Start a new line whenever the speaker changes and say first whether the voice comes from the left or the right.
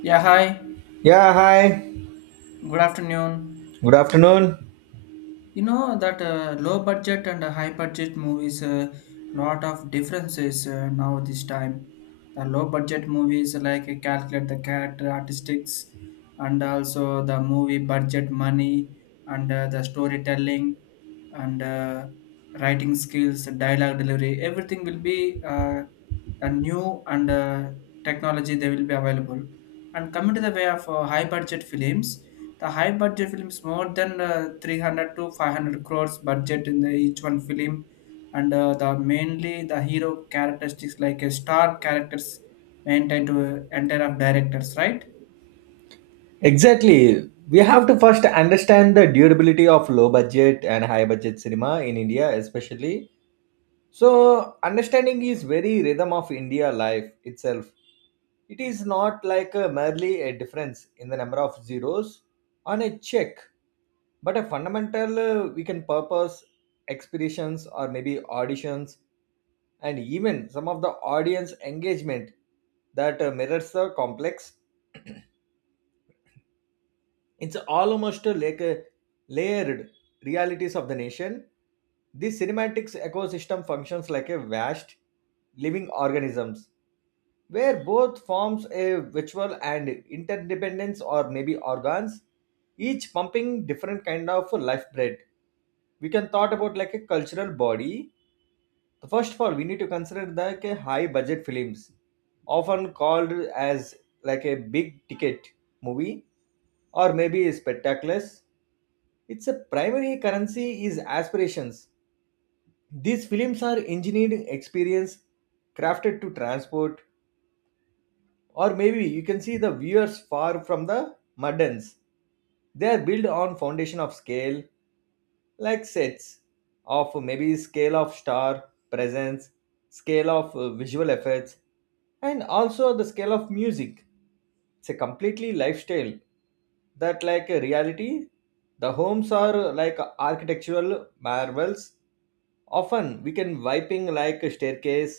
left: Yeah, hi.
right: Yeah, hi.
left: Good afternoon.
right: Good afternoon.
left: You know that low budget and high budget movies a lot of differences now this time. The low budget movies like calculate the character artistics and also the movie budget money and the storytelling and writing skills, dialogue delivery, everything will be the new and technology they will be available. And coming to the way of high budget films. The high budget films, more than 300 to 500 crores budget in the, each one film, and the mainly the hero characteristics like a star characters maintained to entire of directors, right?
right: Exactly. We have to first understand the durability of low budget and high budget cinema in India, especially. So, understanding is very rhythm of India life itself. It is not like a merely a difference in the number of zeros on a check, but a fundamental we can purpose expeditions or maybe auditions and even some of the audience engagement that mirrors the complex. It's almost like a layered realities of the nation. This cinematics ecosystem functions like a vast living organisms where both forms a virtual and interdependence or maybe organs, each pumping different kind of life bread. We can thought about like a cultural body. The first of all, we need to consider the like, a high budget films, often called as like a big ticket movie or maybe spectaculars, its a primary currency is aspirations. These films are engineered experience crafted to transport, or maybe you can see the viewers far from the muddens. They are built on foundation of scale, like sets of maybe scale of star presence, scale of visual effects and also the scale of music. It's a completely lifestyle that like a reality. The homes are like architectural marvels, often we can wiping like a staircase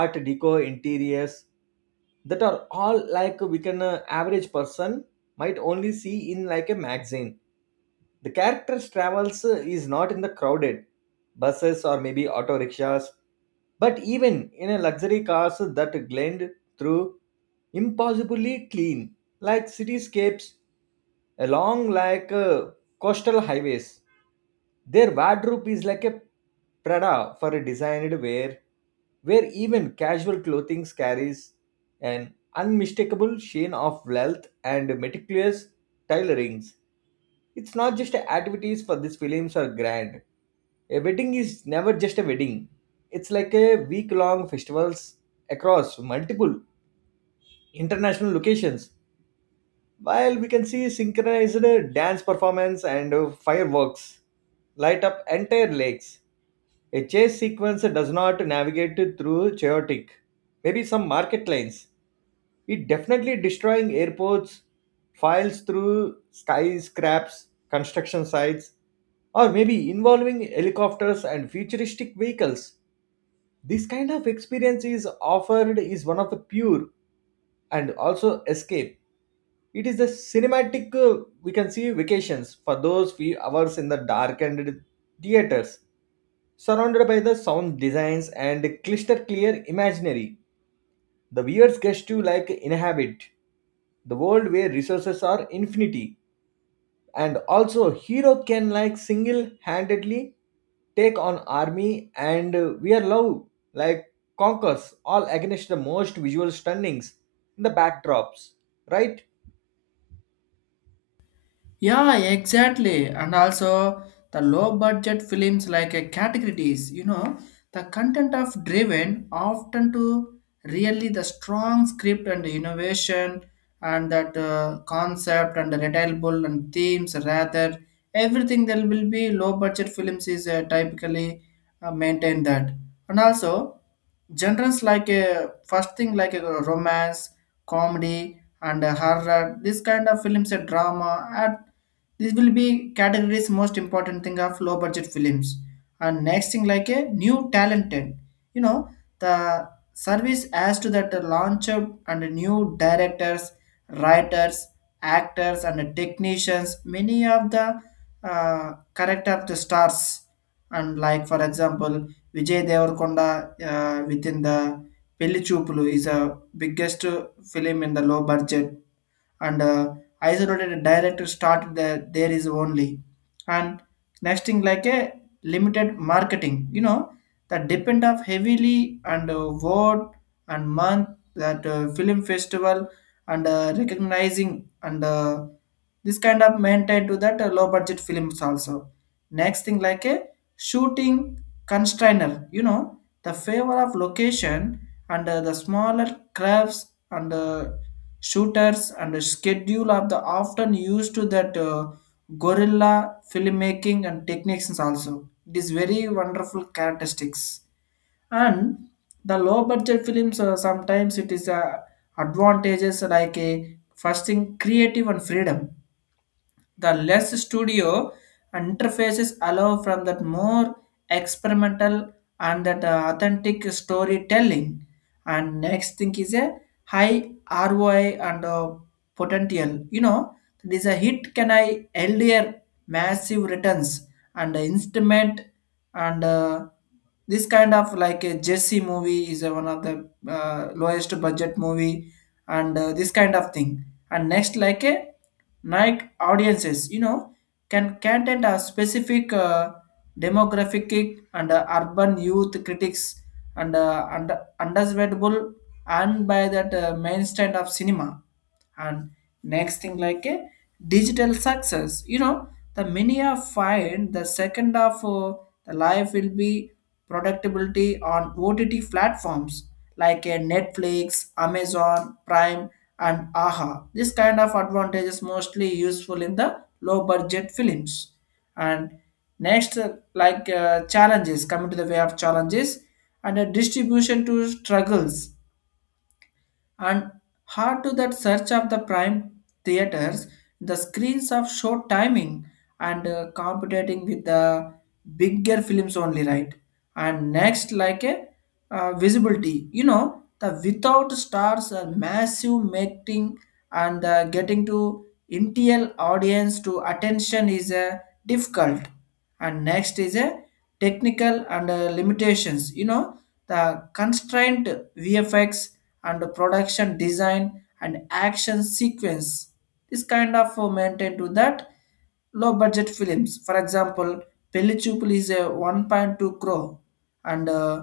right: art deco interiors that are all like we can, average person might only see in like a magazine. The character's travels is not in the crowded buses or maybe auto rickshaws, but even in a luxury cars that glend through impossibly clean, like cityscapes along like coastal highways. Their wardrobe is like a Prada for a designed wear, where even casual clothing carries an unmistakable sheen of wealth and meticulous tailorings. It's not just activities for these films are grand. A wedding is never just a wedding. It's like a week-long festivals across multiple international locations. While we can see synchronized dance performance and fireworks light up entire lakes. A chase sequence does not navigate through chaotic, maybe some market lanes, it definitely destroying airports, files through skyscrapes, construction sites, or maybe involving helicopters and futuristic vehicles. This kind of experience is offered is one of the pure and also escape. It is a cinematic, we can see vacations for those few hours in the darkened theaters, surrounded by the sound designs and crystal clear imaginary. The viewers gets to like inhabit the world where resources are infinity and also hero can like single-handedly take on army and we are love like conquers all against the most visual stunnings in the backdrops, right?
left: Yeah, exactly. And also the low budget films like a categories, you know, the content of driven often to really the strong script and innovation and that concept and the relatable and themes rather everything that will be low budget films is typically maintain that. And also genres like a first thing like a romance, comedy and horror this kind of films and drama and this will be categories most important thing of low budget films and next thing like a new talented, you know, the service as to that the launch of- and new directors, writers, actors and technicians many of the correct of the stars and like for example Vijay Devarkonda within the Pelli Choopulu is a biggest film in the low budget and isolated director started the, there is only and next thing like a limited marketing, you know, that depend of heavily and word and month that film festival and recognizing and this kind of maintained to that low budget films also next thing like a shooting constrainer, you know, the favor of location and the smaller crafts and shooters and the schedule of the often used to that guerrilla filmmaking and techniques is also it is very wonderful characteristics and the low budget films sometimes it is advantages like a first thing creative and freedom the less studio interfaces allow from that more experimental and that authentic storytelling and next thing is a high ROI and potential, you know, this a hit can I earlier massive returns and instrument and this kind of like a jesse movie is one of the lowest budget movie and this kind of thing and next like a like audiences, you know, can content a specific demographic and urban youth critics and under understandable and by that mainstream of cinema and next thing like a digital success, you know, the many are find the second of the life will be productivity on OTT platforms like a Netflix, Amazon Prime and Aha this kind of advantage is mostly useful in the low budget films and next challenges coming to the way of challenges and a distribution to struggles and hard to that search of the prime theaters the screens of short timing and competing with the bigger films only, right? And next like a visibility, you know, the without stars are massive making and getting to NTL audience to attention is difficult and next is a technical and limitations, you know, the constraint VFX and production design and action sequence. This kind of maintained to that low budget films. For example, Pellichupul is a 1.2 crore and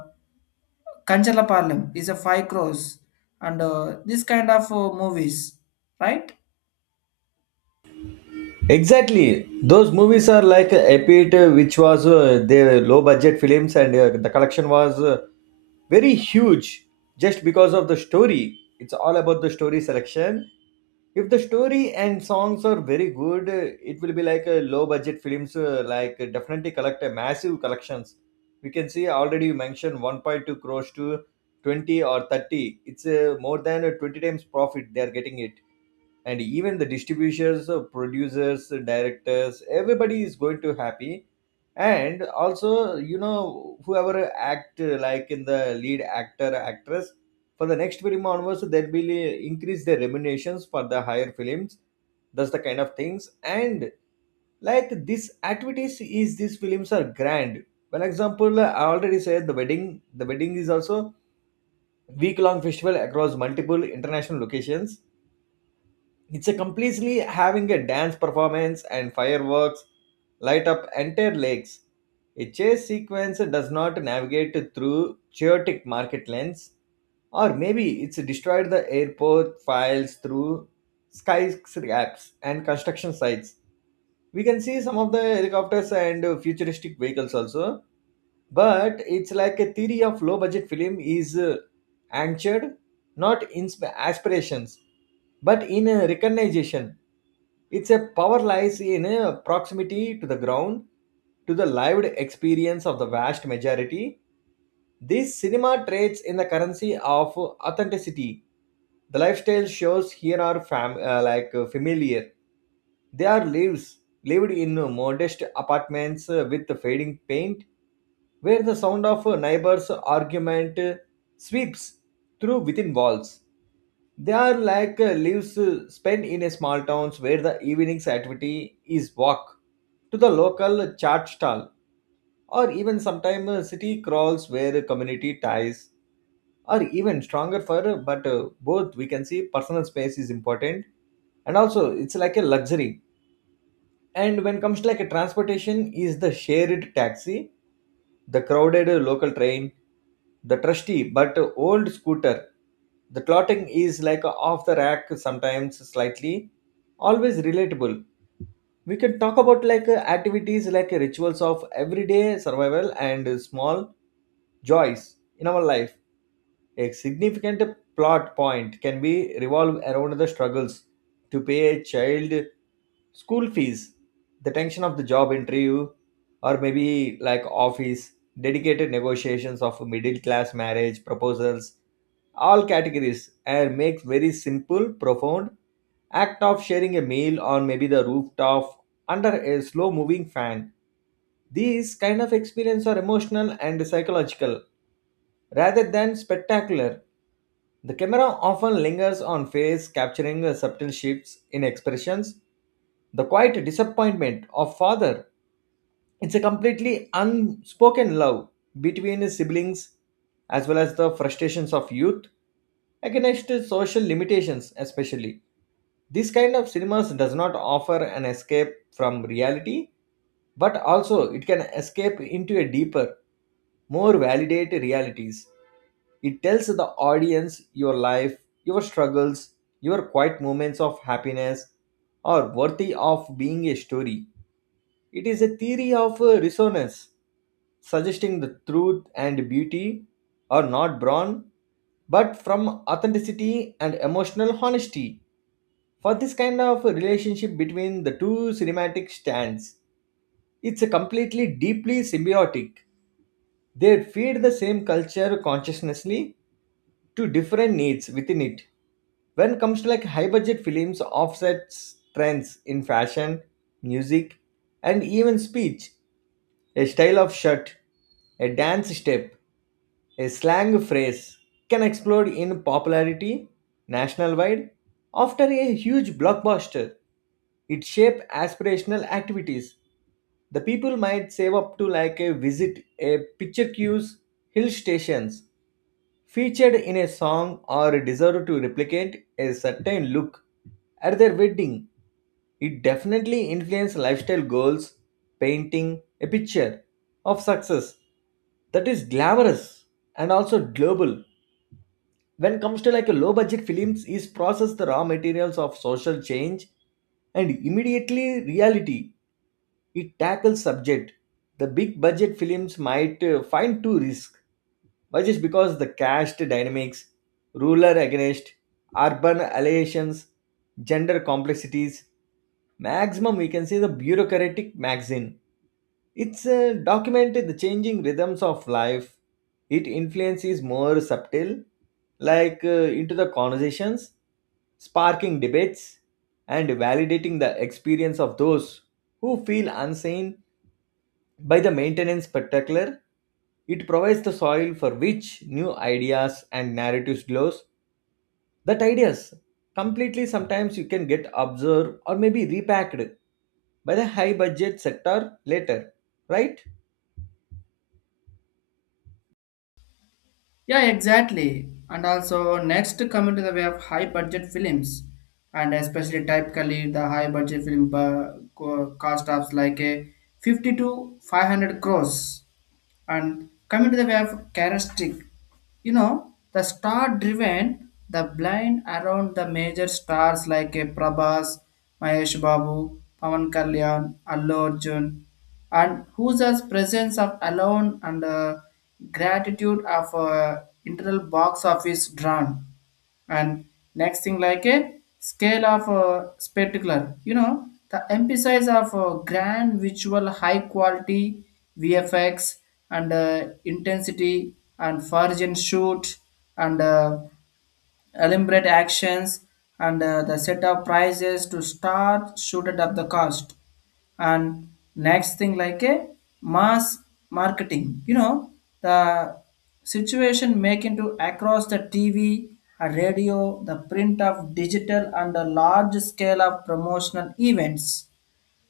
left: Kanchala Parlam is a 5 crores and this kind of movies, right?
right: Exactly, those movies are like epic which was the low budget films and the collection was very huge, just because of the story. It's all about the story selection. If the story and songs are very good, it will be like a low budget films like definitely collect a massive collections. We can see already you mentioned 1.2 crores to 20 or 30, it's more than 20 times profit they are getting it. And even the distributors, producers, directors, everybody is going to happy. And also, you know, whoever act like in the lead actor actress, for the next film onwards they'll be increase their remunerations for the higher films. That's the kind of things. And like this activities is, these films are grand. For example, I already said the wedding. The wedding is also week long festival across multiple international locations. It's a completely having a dance performance and fireworks light up entire lakes. A chase sequence does not navigate through chaotic market lanes, or maybe it's destroyed the airport files through skyscrapers and construction sites. We can see some of the helicopters and futuristic vehicles also, but it's like a theory of low budget film is anchored not in aspirations but in a recognition. It's a power lies in a proximity to the ground, to the lived experience of the vast majority. This cinema trades in the currency of authenticity. The lifestyle shows here are like familiar. They are lives lived in modest apartments with fading paint, where the sound of a neighbor's argument sweeps through within walls. They are like leaves spent in a small towns where the evening's activity is walk to the local chart stall, or even sometimes city crawls where community ties are even stronger for but both we can see personal space is important, and also it's like a luxury. And when comes to like a transportation is the shared taxi, the crowded local train, the trusty but old scooter. The clotting is like off the rack, sometimes slightly, always relatable. We can talk about like activities like rituals of everyday survival and small joys in our life. A significant plot point can be revolved around the struggles to pay a child school fees, the tension of the job interview, or maybe like office, dedicated negotiations of middle class marriage proposals, all categories, and makes very simple, profound act of sharing a meal on maybe the rooftop under a slow moving fan. These kind of experience are emotional and psychological rather than spectacular. The camera often lingers on face, capturing subtle shifts in expressions. The quiet disappointment of father. It's a completely unspoken love between his siblings, as well as the frustrations of youth against social limitations, especially. This kind of cinemas does not offer an escape from reality, but also it can escape into a deeper, more validate realities. It tells the audience your life, your struggles, your quiet moments of happiness are worthy of being a story. It is a theory of resonance, suggesting the truth and beauty are not born, but from authenticity and emotional honesty. For this kind of relationship between the two cinematic stands, it's a completely deeply symbiotic. They feed the same culture consciously to different needs within it. When it comes to like high budget films, offsets trends in fashion, music, and even speech. A style of shirt, a dance step, a slang phrase can explode in popularity national wide after a huge blockbuster. It shape aspirational activities. The people might save up to like a visit a picture queues, hill stations, featured in a song or deserved to replicate a certain look at their wedding. It definitely influenced lifestyle goals, painting a picture of success that is glamorous and also global. When it comes to like a low budget films is process the raw materials of social change and immediately reality, it tackles subject the big budget films might find too risk. Why? Just because the caste dynamics, ruler against urban alliations, gender complexities, maximum we can say the bureaucratic maxim. It's documented the changing rhythms of life. It influences more subtle, like into the conversations, sparking debates, and validating the experience of those who feel unseen by the maintenance particular. It provides the soil for which new ideas and narratives glows. That ideas completely sometimes you can get observed or maybe repacked by the high budget sector later, right?
left: Yeah, exactly. And also, next coming to the way of high budget films, and especially typically the high budget film cost of like a 50 to 500 crores. And coming to the way of characteristic, you know, the star driven, the blind around the major stars like a Prabhas, Mahesh Babu, Pavan Kalyan, Allu Arjun, and whose as presence of alone and gratitude of internal box office drawn and next thing like a scale of spectacular, you know, the emphasis of grand visual high quality VFX and intensity and forge and shoot and eliminate actions and the set of prices to start shoot up the cost and next thing like a mass marketing, you know, the situation making to across the TV, a radio the print of digital and a large scale of promotional events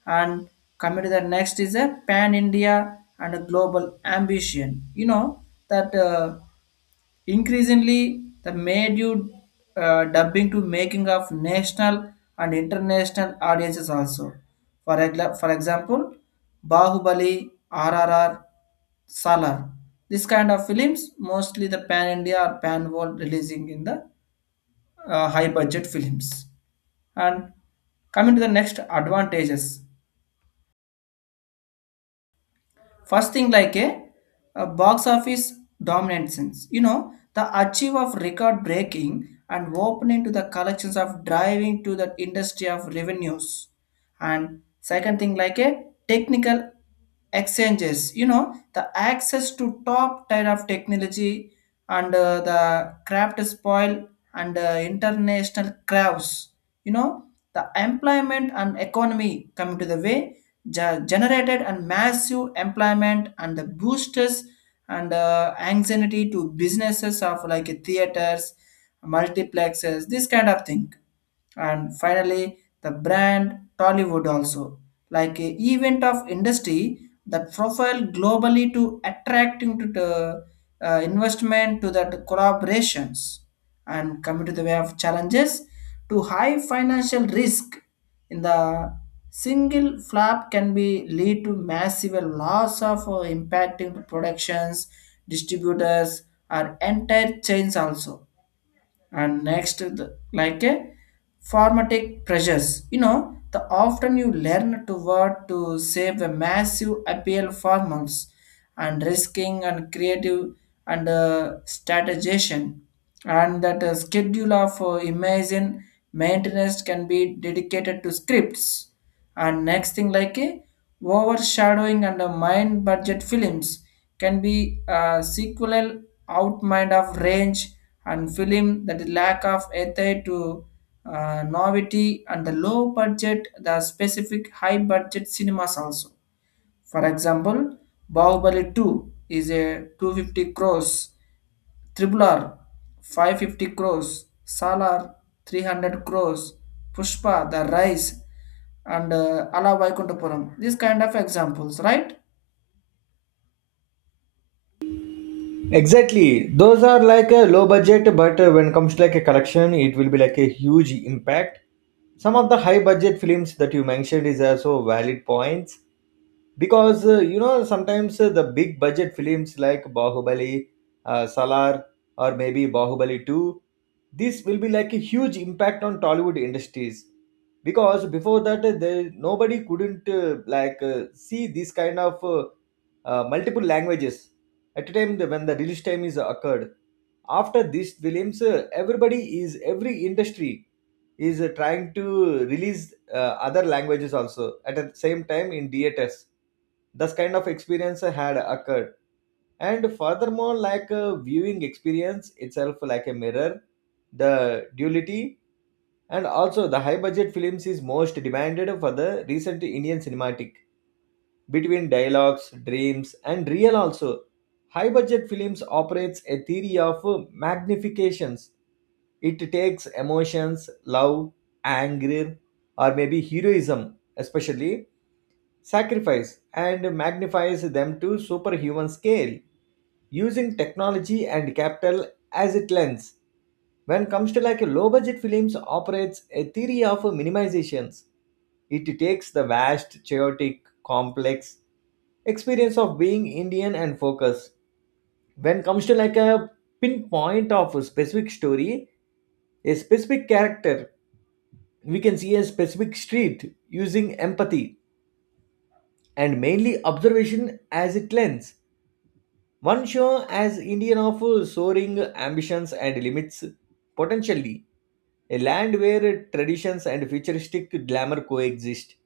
left: and coming to the next is a pan India and a global ambition, you know, that increasingly, the made you dubbing to making of national and international audiences also. For example, Bahubali, RRR, Salar. This kind of films, mostly the pan India or pan world releasing in the high budget films. And coming to the next advantages. First thing like a box office dominance, you know, the achieve of record breaking and opening to the collections of driving to the industry of revenues and second thing like a technical exchanges, you know, the access to top tier of technology and the craft spoil and international crafts, you know, the employment and economy coming to the way generated and massive employment and the boosters and anxiety to businesses of like theaters, multiplexes this kind of thing and finally the brand Tollywood also like a event of industry that profile globally to attracting to the investment to that collaborations and coming to the way of challenges to high financial risk in the single flap can be lead to massive loss of impacting productions, distributors or entire chains also and next the, like a formatic pressures, you know, the often you learn to work to save a massive appeal for and risking and creative and strategization and that schedule of imagine maintenance can be dedicated to scripts and next thing like a overshadowing and a mind budget films can be a sequel outmind of range and film that lack of ethic to novelty and the low budget the specific high budget cinemas also, for example, Bahubali 2 is a 250 crores, Triple R 550 crores, Salar 300 crores, Pushpa the Rise, and Ala Vaikuntapuram. These kind of examples, right?
right: Exactly. Those are like a low budget, but when comes to like a collection, it will be like a huge impact. Some of the high budget films that you mentioned is also valid points, because you know sometimes the big budget films like Bahubali, Salar, or maybe Bahubali 2, this will be like a huge impact on Tollywood industries, because before that there nobody couldn't like see this kind of multiple languages at a time when the release time is occurred. After this williams, everybody is every industry is trying to release other languages also at the same time in theaters. This kind of experience had occurred. And furthermore like a viewing experience itself like a mirror the duality, and also the high budget films is most demanded for the recent Indian cinematic between dialogues dreams and real also. High budget films operates a theory of magnifications. It takes emotions, love, anger, or maybe heroism, especially sacrifice, and magnifies them to superhuman scale using technology and capital as it lens. When comes to like low budget films operates a theory of minimizations, it takes the vast chaotic complex experience of being Indian and focus when comes to like a pinpoint of a specific story, a specific character, we can see a specific street using empathy and mainly observation as it lens. One show as Indian of soaring ambitions and limits, potentially a land where traditions and futuristic glamour coexist.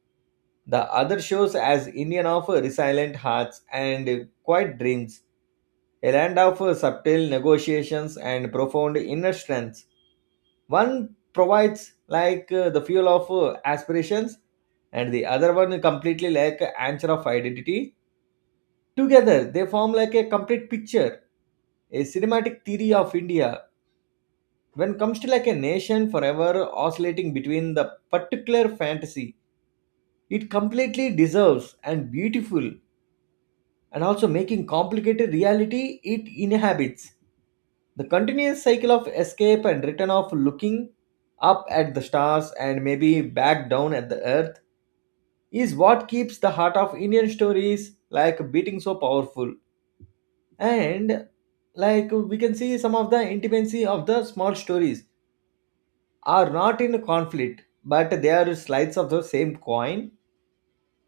right: The other shows as Indian of resilient hearts and quiet dreams, a land of subtle negotiations and profound inner strength. One provides like the fuel of aspirations, and the other one completely like an anchor of identity. Together, they form like a complete picture, a cinematic theory of India. When comes to like a nation forever oscillating between the particular fantasy, it completely deserves and beautiful, and also making complicated reality it inhabits. The continuous cycle of escape and return of looking up at the stars and maybe back down at the earth is what keeps the heart of Indian stories like beating so powerful. And like we can see some of the intimacy of the small stories are not in conflict but they are slides of the same coin,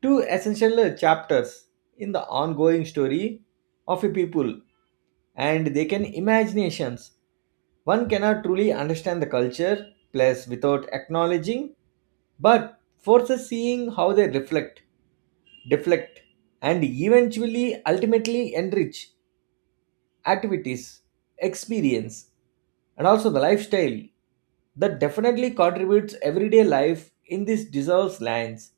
right: two essential chapters in the ongoing story of a people and they can imaginations. One cannot truly understand the culture place without acknowledging but forces seeing how they reflect, deflect, and eventually ultimately enrich activities, experience, and also the lifestyle that definitely contributes everyday life in these deserves lands.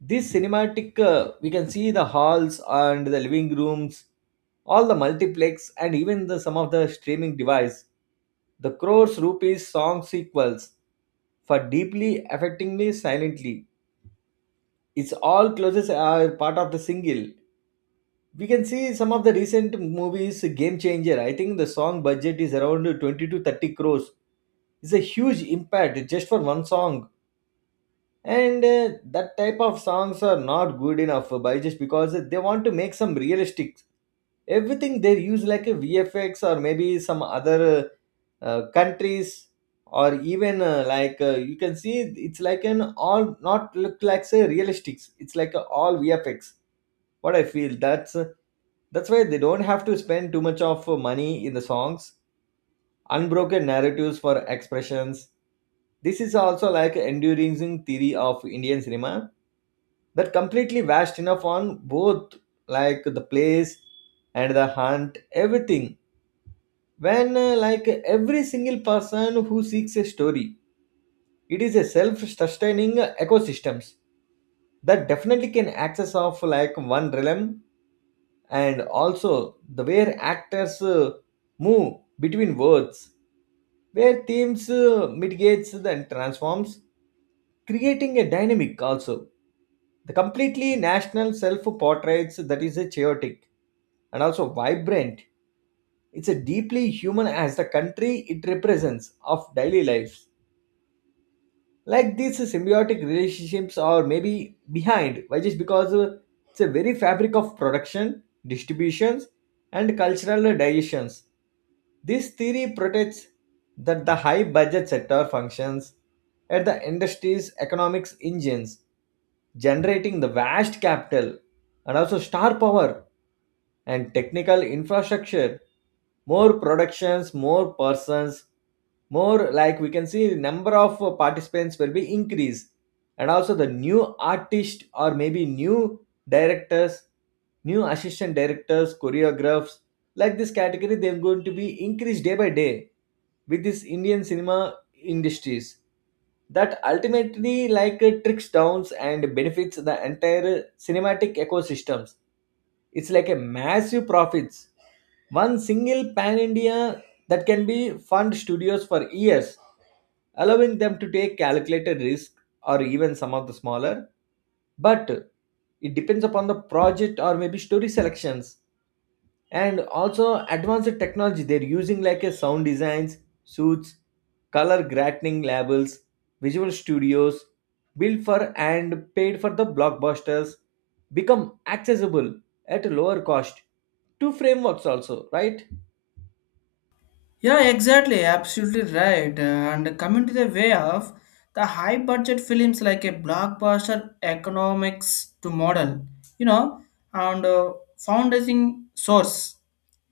right: This cinematic, we can see the halls and the living rooms, all the multiplex, and even the some of the streaming device. The crores rupees song sequels for deeply affectingly silently. It's all closes are part of the single. We can see some of the recent movies, Game Changer. I think the song budget is around 20 to 30 crores. It's a huge impact just for one song. And that type of songs are not good enough by just because they want to make some realistic. Everything they use like a VFX or maybe some other countries or even like you can see it's like an all not look like say realistics. It's like a all VFX what I feel that's why they don't have to spend too much of money in the songs. Unbroken narratives for expressions. This is also like enduring theory of Indian cinema that completely vast enough on both like the place and the hunt, everything. When like every single person who seeks a story, it is a self-sustaining ecosystems that definitely can access of like one realm and also the where actors move between words where themes mitigates and transforms, creating a dynamic also the completely national self portraits that is a chaotic and also vibrant. It's a deeply human as the country it represents of daily life like these symbiotic relationships are maybe behind why just because it's a very fabric of production distributions and cultural digestions. This theory protects that the high budget sector functions at the industry's economics engines, generating the vast capital and also star power and technical infrastructure, more productions more persons, more like we can see the number of participants will be increased and also the new artist or maybe new directors, new assistant directors choreographers, like this category they're going to be increased day by day with this Indian cinema industries that ultimately like tricks downs and benefits the entire cinematic ecosystems. It's like a massive profits, one single pan India that can be fund studios for years, allowing them to take calculated risk or even some of the smaller, but it depends upon the project or maybe story selections and also advanced technology they're using like a sound designs, suits, color grading labels, visual studios built for and paid for the blockbusters become accessible at a lower cost to frameworks also, right?
left: Yeah, exactly. Absolutely right. And coming to the way of the high budget films like a blockbuster economics to model, you know, and founding source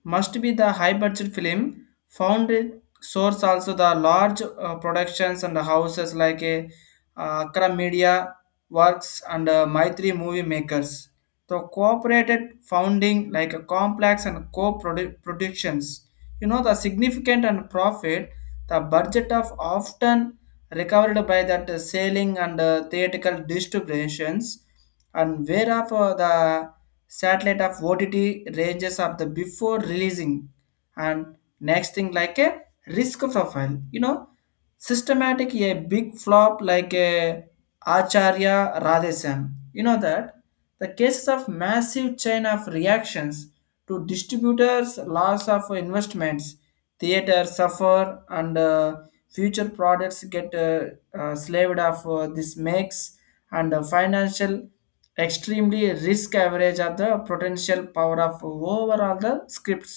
left: must be the high budget film. Founded source also the large productions and the houses like a Akra Media Works and Maitri Movie Makers. The cooperated founding like a complex and co-productions, you know, the significant and profit the budget of often recovered by that selling and theatrical distributions and whereof the satellite of OTT ranges of the before releasing and next thing like a risk profile, you know, systematic a big flop like a acharya radhesan, you know, that the cases of massive chain of reactions to distributors loss of investments theater suffer and future products get slaved off this makes and financial extremely risk average of the potential power of overall the scripts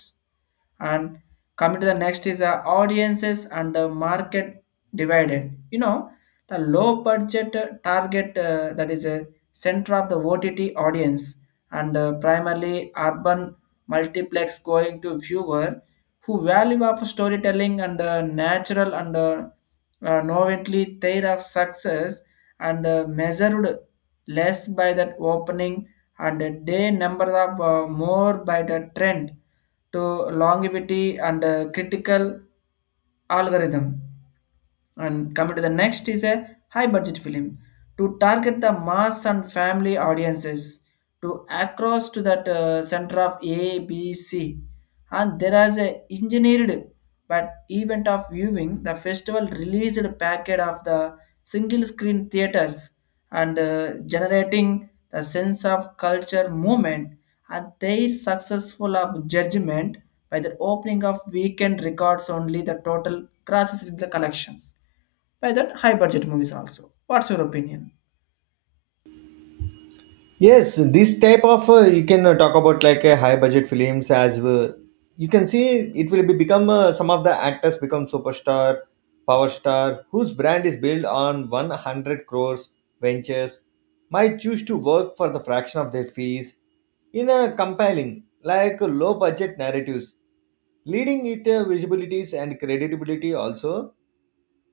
left: and coming to the next is audiences and the market divided, you know, the low budget target that is a center of the OTT audience and primarily urban multiplex going to viewer who value of storytelling and natural and novelty their of success and measured less by that opening and a day number of more by the trend to longevity and critical algorithm and coming to the next is a high budget film to target the mass and family audiences to across to that center of A, B, C. And there is a engineered but event of viewing the festival released packet of the single screen theaters and generating the sense of culture movement and their successful of judgment by the opening of weekend records only the total crosses in the collections by that high budget movies also. What's your opinion?
right: Yes, this type of you can talk about like high budget films as well. You can see it will be become some of the actors become superstar, power star whose brand is built on 100 crores ventures, might choose to work for the fraction of their fees in a compelling like low budget narratives, leading it visibilities and credibility also,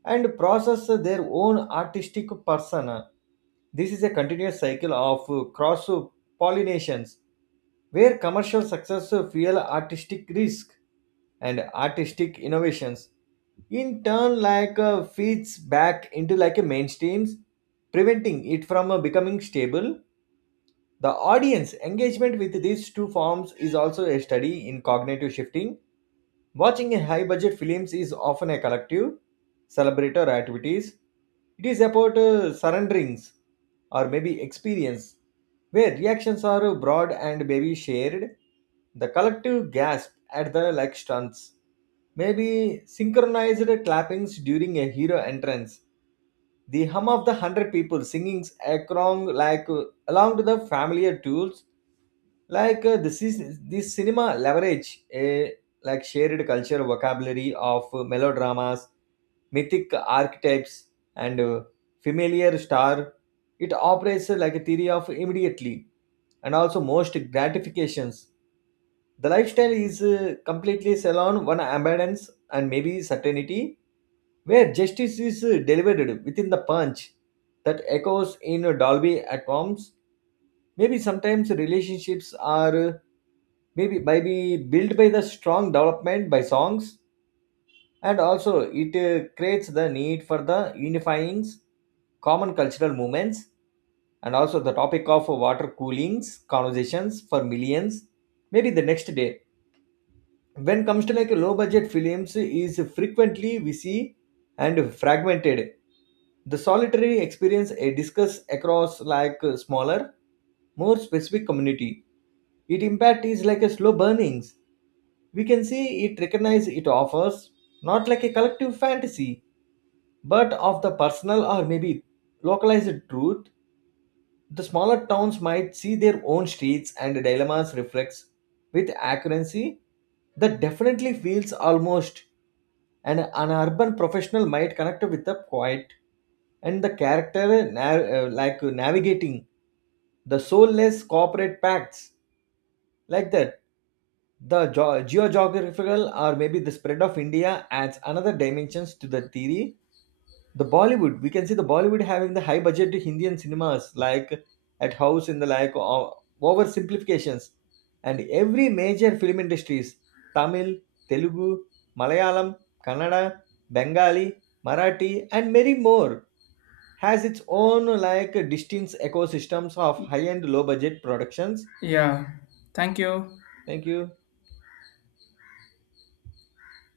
right: and process their own artistic persona. This is a continuous cycle of cross pollinations where commercial success fuel artistic risk and artistic innovations in turn like feeds back into like a mainstreams, preventing it from becoming stable. The audience engagement with these two forms is also a study in cognitive shifting. Watching a high budget films is often a collective celebratory activities. It is about surrenderings or maybe experience where reactions are broad and maybe shared. The collective gasp at the like stunts. Maybe synchronized clappings during a hero entrance. The hum of the hundred people singing along like along to the familiar tunes like this is this cinema leverage a like shared culture vocabulary of melodramas, mythic archetypes, and familiar star. It operates like a theory of immediately and also most gratifications. The lifestyle is completely salon one abundance and maybe certainty where justice is delivered within the punch that echoes in dolby atoms. Maybe sometimes relationships are maybe built by the strong development by songs, and also it creates the need for the unifying common cultural movements and also the topic of water coolings conversations for millions maybe the next day. When comes to like low budget films is frequently we see and fragmented, the solitary experience a discuss across like smaller more specific community. It impact is like a slow burnings. We can see it recognize it offers not like a collective fantasy but of the personal or maybe localized truth. The smaller towns might see their own streets and dilemmas reflects with accuracy that definitely feels almost, and an urban professional might connect with the quiet and the character like navigating the soulless corporate pacts like that. The geographical or maybe the spread of India adds another dimensions to the theory. The Bollywood, we can see the Bollywood having the high budget Indian cinemas like at house in the like oversimplifications and every major film industries, Tamil, Telugu, Malayalam, Kannada, Bengali, Marathi and many more, has its own like distinct ecosystems of high and low budget productions.
left: Yeah, thank you.
right: Thank you.